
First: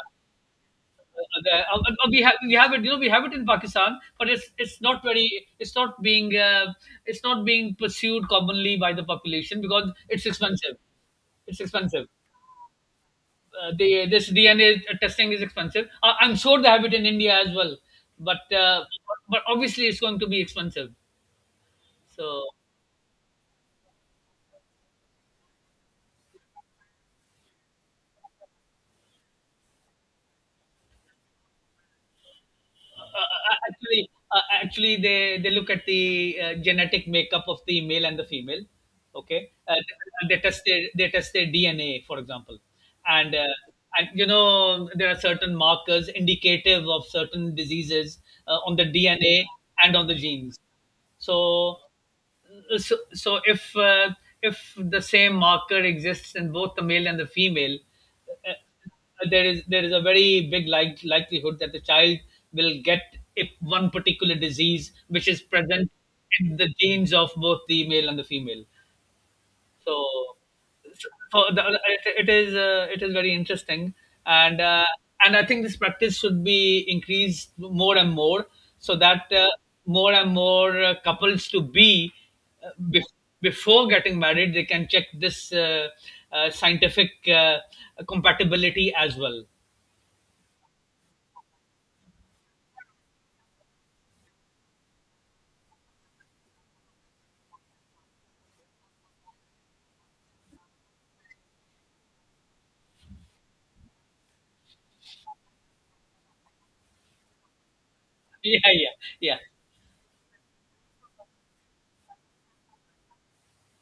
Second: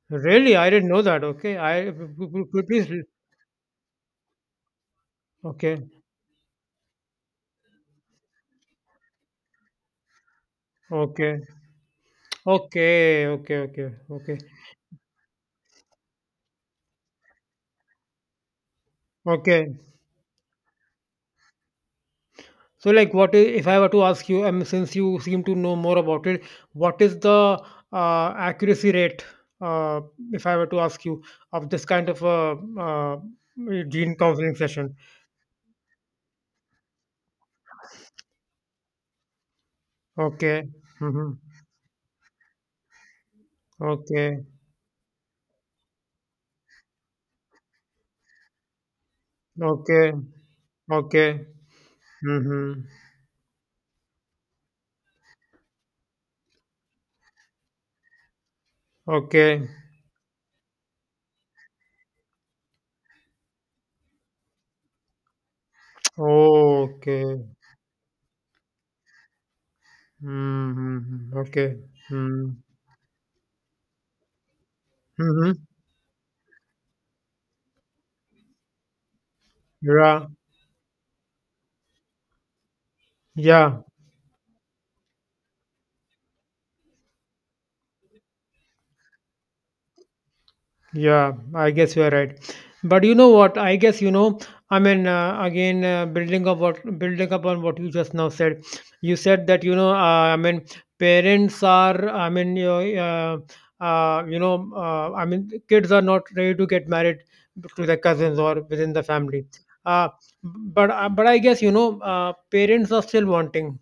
Speaker 2: Really? I didn't know that. Okay.
Speaker 1: there.
Speaker 2: I, p-
Speaker 1: We have
Speaker 2: p-
Speaker 1: we
Speaker 2: p-
Speaker 1: have it.
Speaker 2: Please,
Speaker 1: You know, we have it in Pakistan, but it's not very,
Speaker 2: okay.
Speaker 1: it's not being pursued commonly by the population because it's expensive.
Speaker 2: Okay.
Speaker 1: It's expensive.
Speaker 2: Okay. Okay. Okay.
Speaker 1: They, this
Speaker 2: Okay.
Speaker 1: DNA testing is expensive. I'm sure they have it in India as well, but uh, but
Speaker 2: Okay.
Speaker 1: obviously it's going to be expensive. So.
Speaker 2: So, like, what is, if I were to ask you, since you seem to know more about it, what is the accuracy rate, uh, if I were to ask you, of this kind of a
Speaker 1: Actually,
Speaker 2: gene counseling
Speaker 1: actually,
Speaker 2: session?
Speaker 1: they look at the genetic makeup of the male and the female. Okay,
Speaker 2: Okay.
Speaker 1: they
Speaker 2: Mm-hmm.
Speaker 1: test their DNA, for example, and uh, and you
Speaker 2: Okay.
Speaker 1: know there are certain markers indicative of certain diseases on the DNA and on
Speaker 2: Okay.
Speaker 1: the genes.
Speaker 2: Okay.
Speaker 1: So,
Speaker 2: Mm-hmm.
Speaker 1: so, so if the same marker exists in both the male and the female,
Speaker 2: Okay.
Speaker 1: there is a very big, like, likelihood that the child will get if one particular disease which is present in the genes of
Speaker 2: Okay.
Speaker 1: both the male and the female. So,
Speaker 2: Mm-hmm.
Speaker 1: so the,
Speaker 2: Okay.
Speaker 1: it,
Speaker 2: Mm-hmm.
Speaker 1: it is very interesting. And and I
Speaker 2: Mm-hmm.
Speaker 1: think this practice should be increased more and more so that more
Speaker 2: Yeah.
Speaker 1: and more couples to be, uh, bef-
Speaker 2: Yeah.
Speaker 1: before getting married, they can check this scientific compatibility as well.
Speaker 2: Yeah, I guess you are right. But you know what? I guess you know. I mean, again, building upon what you just now said. You said that. I mean, parents are. I mean, I mean, kids are not ready to get married to their cousins or
Speaker 1: Yeah, yeah,
Speaker 2: within the
Speaker 1: yeah,
Speaker 2: family. Uh, but but I guess, parents are still wanting,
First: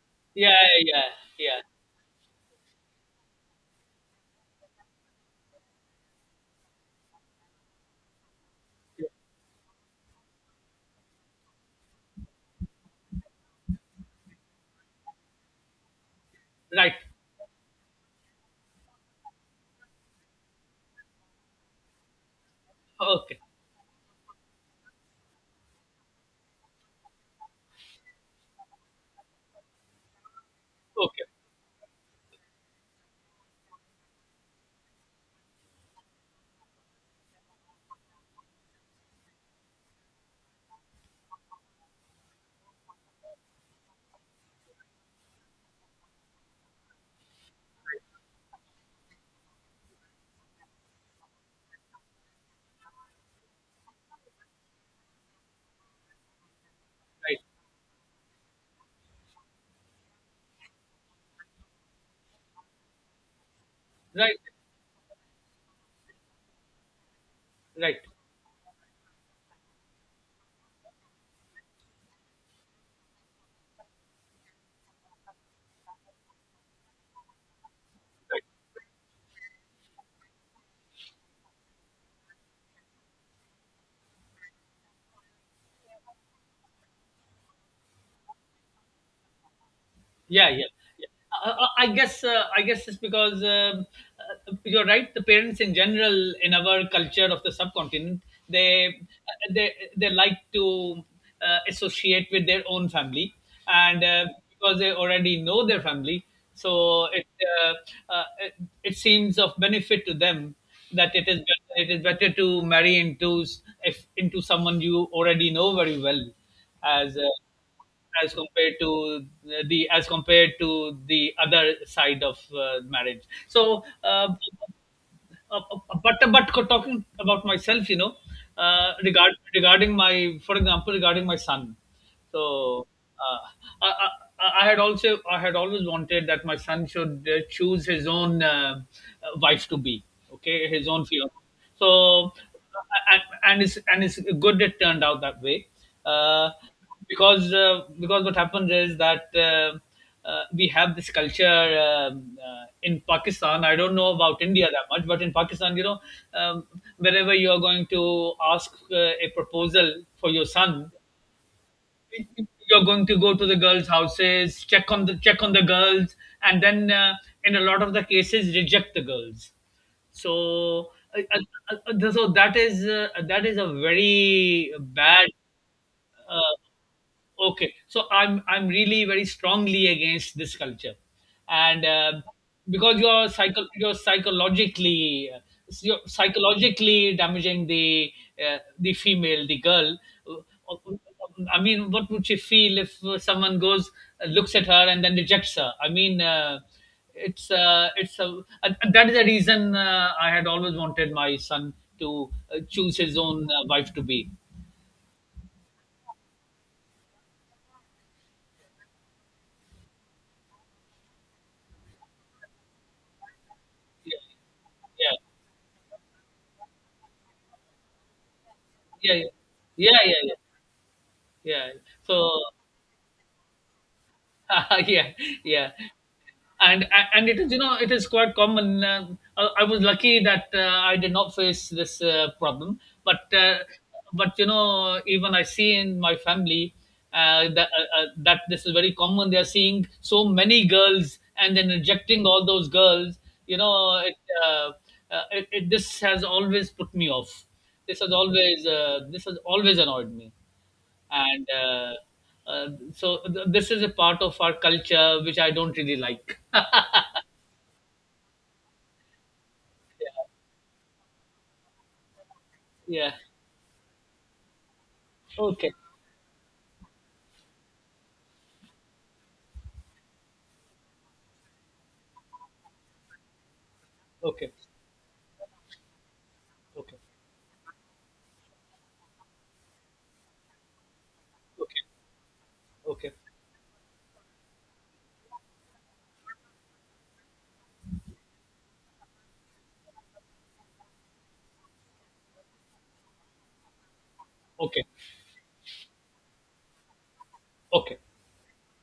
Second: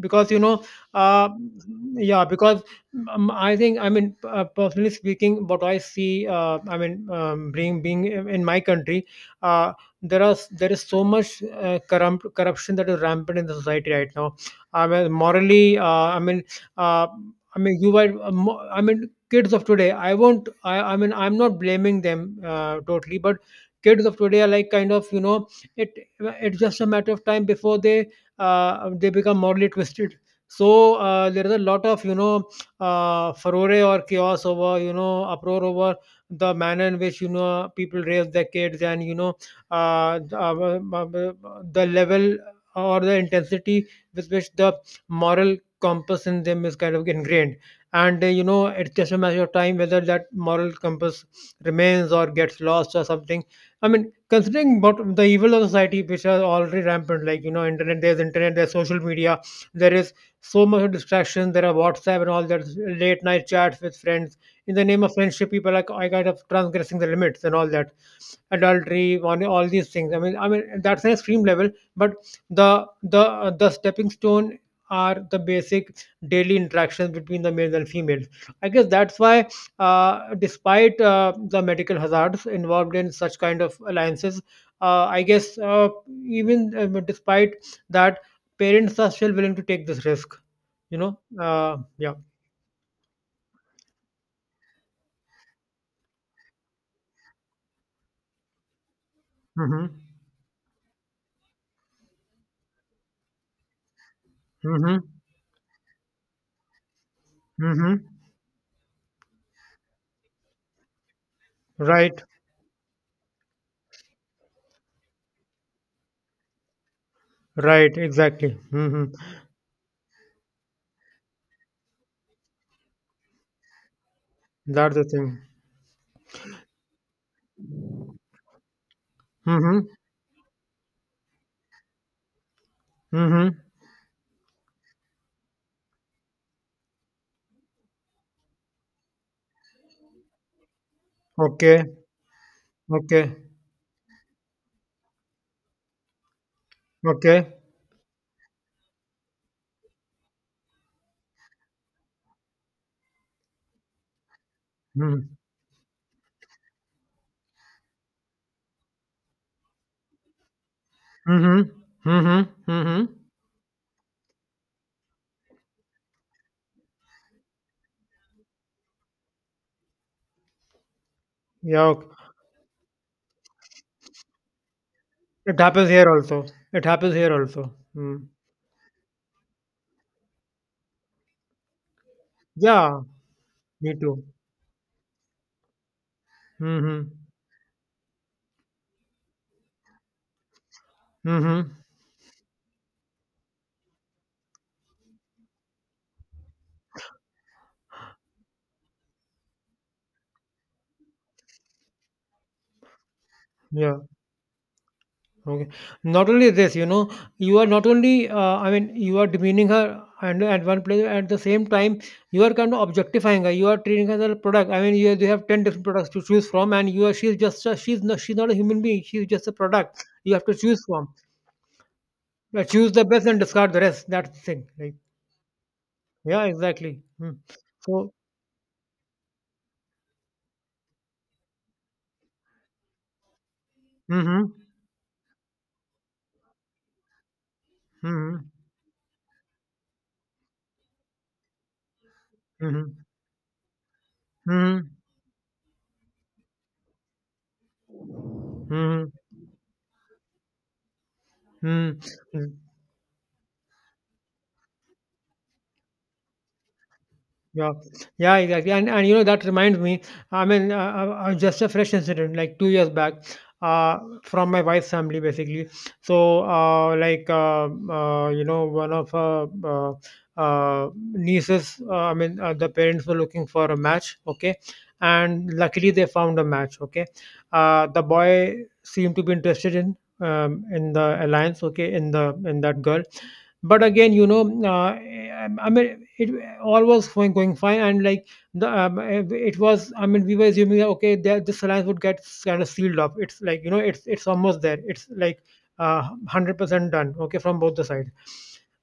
Speaker 2: because
Speaker 1: yeah, yeah,
Speaker 2: uh,
Speaker 1: yeah,
Speaker 2: yeah, because I think, I mean, personally speaking, what I see, I mean, being in my country, uh, there is so much corruption that is rampant in the society right now. I mean, morally, I mean,
Speaker 1: right,
Speaker 2: uh, I mean, I mean, kids of today, I mean, I'm not blaming them totally, but
Speaker 1: okay,
Speaker 2: kids of today are like kind of, you know, it it's just a matter of time before they become morally twisted. So
Speaker 1: okay,
Speaker 2: there is a lot of, furore or chaos over, uproar over, the manner in which people raise their kids, and the level or the intensity with which the moral compass in them is kind of ingrained. And it's just a matter of time whether that moral compass remains or gets lost or something. I mean, considering what the evil of society which are already rampant,
Speaker 1: right,
Speaker 2: like, internet there's internet, there's social media, there is so much distraction, there are WhatsApp and all that, late night chats with friends,
Speaker 1: right,
Speaker 2: in the name of friendship people are I kind of transgressing the limits and all that,
Speaker 1: right.
Speaker 2: adultery, on all these things. I mean, I mean, that's an extreme level, but the stepping stone are the basic daily interactions between the males and females. I guess that's why, despite the medical hazards involved in such kind of alliances, I guess even despite that, parents are still willing to take this risk.
Speaker 1: Yeah, yeah, yeah.
Speaker 2: Yeah.
Speaker 1: I guess it's because you're right. The parents in general in our culture of the subcontinent, they
Speaker 2: Hmm,
Speaker 1: they like to associate with their own family, and because they
Speaker 2: hmm,
Speaker 1: already know their family, so it, uh,
Speaker 2: hmm.
Speaker 1: it it seems of benefit to them that it is
Speaker 2: Right,
Speaker 1: better to marry into s- if into someone you already know very well, as uh,
Speaker 2: right,
Speaker 1: as
Speaker 2: exactly.
Speaker 1: compared
Speaker 2: Hmm.
Speaker 1: to the as compared to the other side of marriage. So
Speaker 2: That's the thing.
Speaker 1: but talking about myself, you know, regard,
Speaker 2: Mhm.
Speaker 1: regarding my, for example, regarding my son. So uh,
Speaker 2: Mhm.
Speaker 1: I, I, I had also, I had always wanted that my son should choose his own wife to be, okay, his own fiance.
Speaker 2: Okay.
Speaker 1: So and
Speaker 2: Okay.
Speaker 1: and it's good it turned out that way. uh, because
Speaker 2: Okay.
Speaker 1: because what happens is that we have this culture, in Pakistan. I don't know about India that much, but in
Speaker 2: Mhm.
Speaker 1: Pakistan, you know, um, wherever you are going to ask a proposal for your son,
Speaker 2: Mhm. Mhm.
Speaker 1: you're going
Speaker 2: Mhm.
Speaker 1: to go to the girls' houses, check on the girls, and then in a lot of the cases reject the girls. So, uh, uh,
Speaker 2: Yeah.
Speaker 1: uh, so that is a very bad.
Speaker 2: It happens here also.
Speaker 1: uh,
Speaker 2: It happens here
Speaker 1: Okay,
Speaker 2: also.
Speaker 1: so
Speaker 2: Mm.
Speaker 1: I'm really very strongly against this culture, and because
Speaker 2: Yeah.
Speaker 1: you're psycho,
Speaker 2: Me too.
Speaker 1: you're
Speaker 2: Mhm.
Speaker 1: psychologically damaging the female, the girl. I
Speaker 2: Mhm.
Speaker 1: mean, what would she feel if someone goes, looks at her, and then rejects her? I mean, it's a, and that is the reason I had always wanted my son to choose his own wife
Speaker 2: Yeah.
Speaker 1: to be.
Speaker 2: Okay. Not only this, you are not only, I mean, you are demeaning her, and at one place, at the same time, you are kind of objectifying her. You are treating her
Speaker 1: Yeah,
Speaker 2: as a product. I mean, you have 10 different products to choose from, and you are, she's just, a, she's not a human being.
Speaker 1: yeah,
Speaker 2: She's
Speaker 1: yeah,
Speaker 2: just a
Speaker 1: yeah, yeah,
Speaker 2: product
Speaker 1: yeah, yeah.
Speaker 2: you have to choose from.
Speaker 1: Yeah. So
Speaker 2: Choose the best and discard the rest. That's the thing. Like,
Speaker 1: yeah, yeah,
Speaker 2: yeah,
Speaker 1: and
Speaker 2: exactly.
Speaker 1: and
Speaker 2: Hmm.
Speaker 1: it is, you know, it is
Speaker 2: So,
Speaker 1: quite common. I was lucky that I did not face this problem, but uh, but you
Speaker 2: mm-hmm,
Speaker 1: know even I see in my family
Speaker 2: mm-hmm,
Speaker 1: that this is very common. They are seeing so many girls and then rejecting all those
Speaker 2: mm-hmm,
Speaker 1: girls. You know, it, uh,
Speaker 2: mm-hmm,
Speaker 1: it, this has always put me off.
Speaker 2: mm-hmm.
Speaker 1: This has always annoyed me, and
Speaker 2: Mm-hmm.
Speaker 1: this is a part of our culture which I don't really like.
Speaker 2: Yeah, yeah, exactly. And that reminds me. I mean, just a fresh incident like 2 years
Speaker 1: Yeah.
Speaker 2: back, from my wife's family basically.
Speaker 1: Okay.
Speaker 2: So, like, you know, one of her nieces. I mean, the parents were looking for a match.
Speaker 1: Okay.
Speaker 2: Okay, and luckily they found a match.
Speaker 1: Okay.
Speaker 2: Okay, the boy seemed to be interested in the alliance.
Speaker 1: Okay.
Speaker 2: Okay, in that girl.
Speaker 1: Okay.
Speaker 2: But again, you know, I mean, it all was going fine. And like the it was, I mean, we were assuming that, okay, that this alliance would get kind of sealed up. It's like, it's almost there.
Speaker 1: Okay.
Speaker 2: It's like uh, 100% done, okay, from both the
Speaker 1: Okay.
Speaker 2: sides.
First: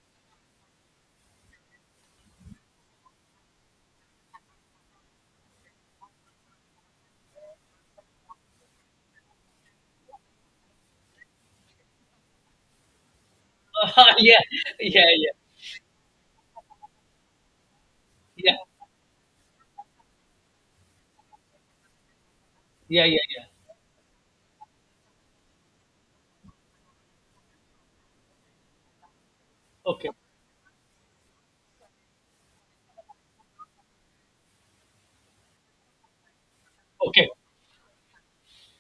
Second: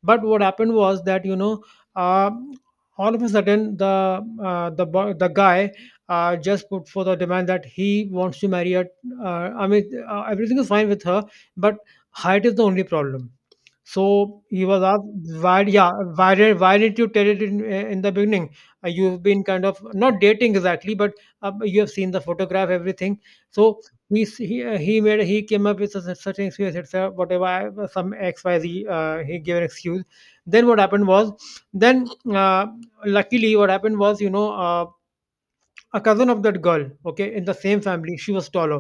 Speaker 2: But what happened was that, um all of a sudden, the guy just put forth a demand that he wants to marry her. I mean, everything is fine with her, but height is the only problem.
Speaker 1: Yeah.
Speaker 2: So he was
Speaker 1: Yeah.
Speaker 2: asked,
Speaker 1: Yeah.
Speaker 2: why, yeah, why, why didn't you tell it in the beginning?
Speaker 1: Yeah.
Speaker 2: You've been kind of not dating exactly, but you have seen the photograph,
Speaker 1: Yeah. Yeah.
Speaker 2: everything.
Speaker 1: Yeah.
Speaker 2: So he s- he made he came up with such, such an excuse. It's whatever, some XYZ. He gave an excuse.
Speaker 1: Okay.
Speaker 2: Then what happened was, then luckily what happened was, a cousin of that girl,
Speaker 1: Okay.
Speaker 2: okay, in the same family, she was taller.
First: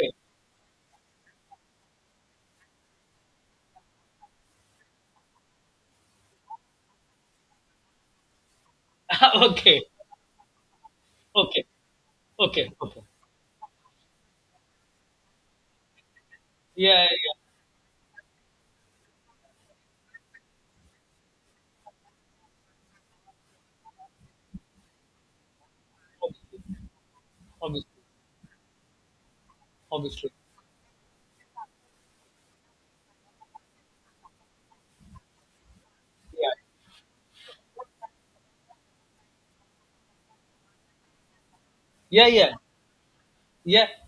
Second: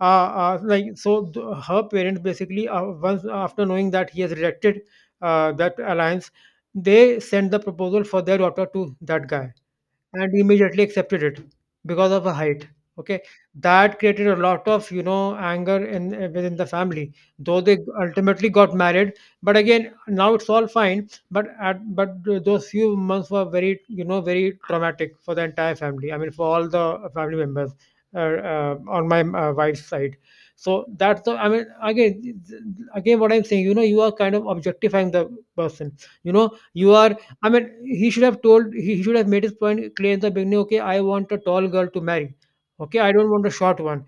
Speaker 2: like, so her parents basically, once after knowing that he has rejected that alliance, they sent the proposal for their daughter to that guy,
Speaker 1: okay.
Speaker 2: and immediately accepted it
Speaker 1: Okay.
Speaker 2: because of her height.
Speaker 1: Okay. Okay.
Speaker 2: Okay, that created a lot of, anger in within the
Speaker 1: Yeah.
Speaker 2: family.
Speaker 1: Yeah.
Speaker 2: Though they ultimately got married, but again, now it's all fine, but those few months were very, very traumatic for the entire family, I mean for
Speaker 1: Obviously.
Speaker 2: all the family members,
Speaker 1: Obviously.
Speaker 2: uh, on my wife's side.
Speaker 1: Obviously.
Speaker 2: So that's the, I mean, again what I'm saying, you are kind of objectifying the person. You know, you are, I mean, he should have made his point clear in the beginning. "Okay, I want a tall girl to marry.
Speaker 1: Yeah. Yeah. Yeah.
Speaker 2: Okay, I don't want a short
Speaker 1: Yeah.
Speaker 2: one."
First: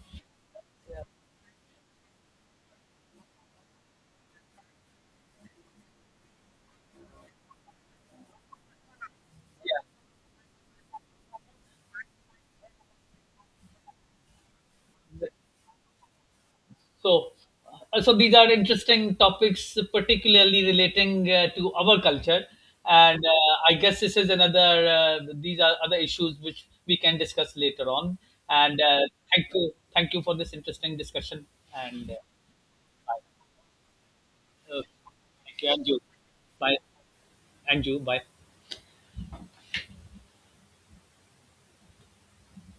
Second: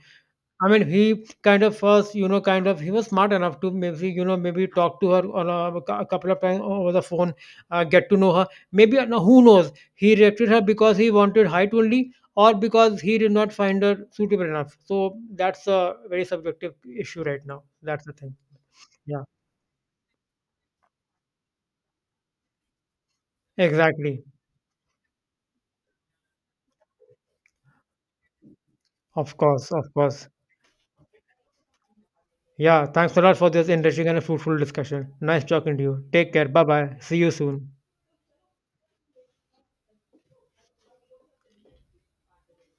Speaker 2: I mean, he kind of first, kind of, he was smart enough to maybe, maybe talk to her on a couple of times over the phone, get to know her. Maybe no, who knows? He rejected her because he wanted height only, or because he did not find her suitable enough. So
Speaker 1: Yeah.
Speaker 2: that's a very subjective issue
Speaker 1: So,
Speaker 2: right now. That's the
Speaker 1: so these
Speaker 2: thing.
Speaker 1: are interesting
Speaker 2: Yeah,
Speaker 1: topics, particularly relating to our culture, and I guess this
Speaker 2: exactly.
Speaker 1: is another. These are other issues which we can discuss later on. And
Speaker 2: Of course, of
Speaker 1: thank you
Speaker 2: course.
Speaker 1: for this interesting discussion. And
Speaker 2: Yeah, thanks a lot for this interesting and fruitful
Speaker 1: uh,
Speaker 2: discussion. Nice
Speaker 1: thank you,
Speaker 2: talking to
Speaker 1: and you,
Speaker 2: you. Take care. Bye
Speaker 1: bye,
Speaker 2: bye. See you soon.
Speaker 1: and you, bye.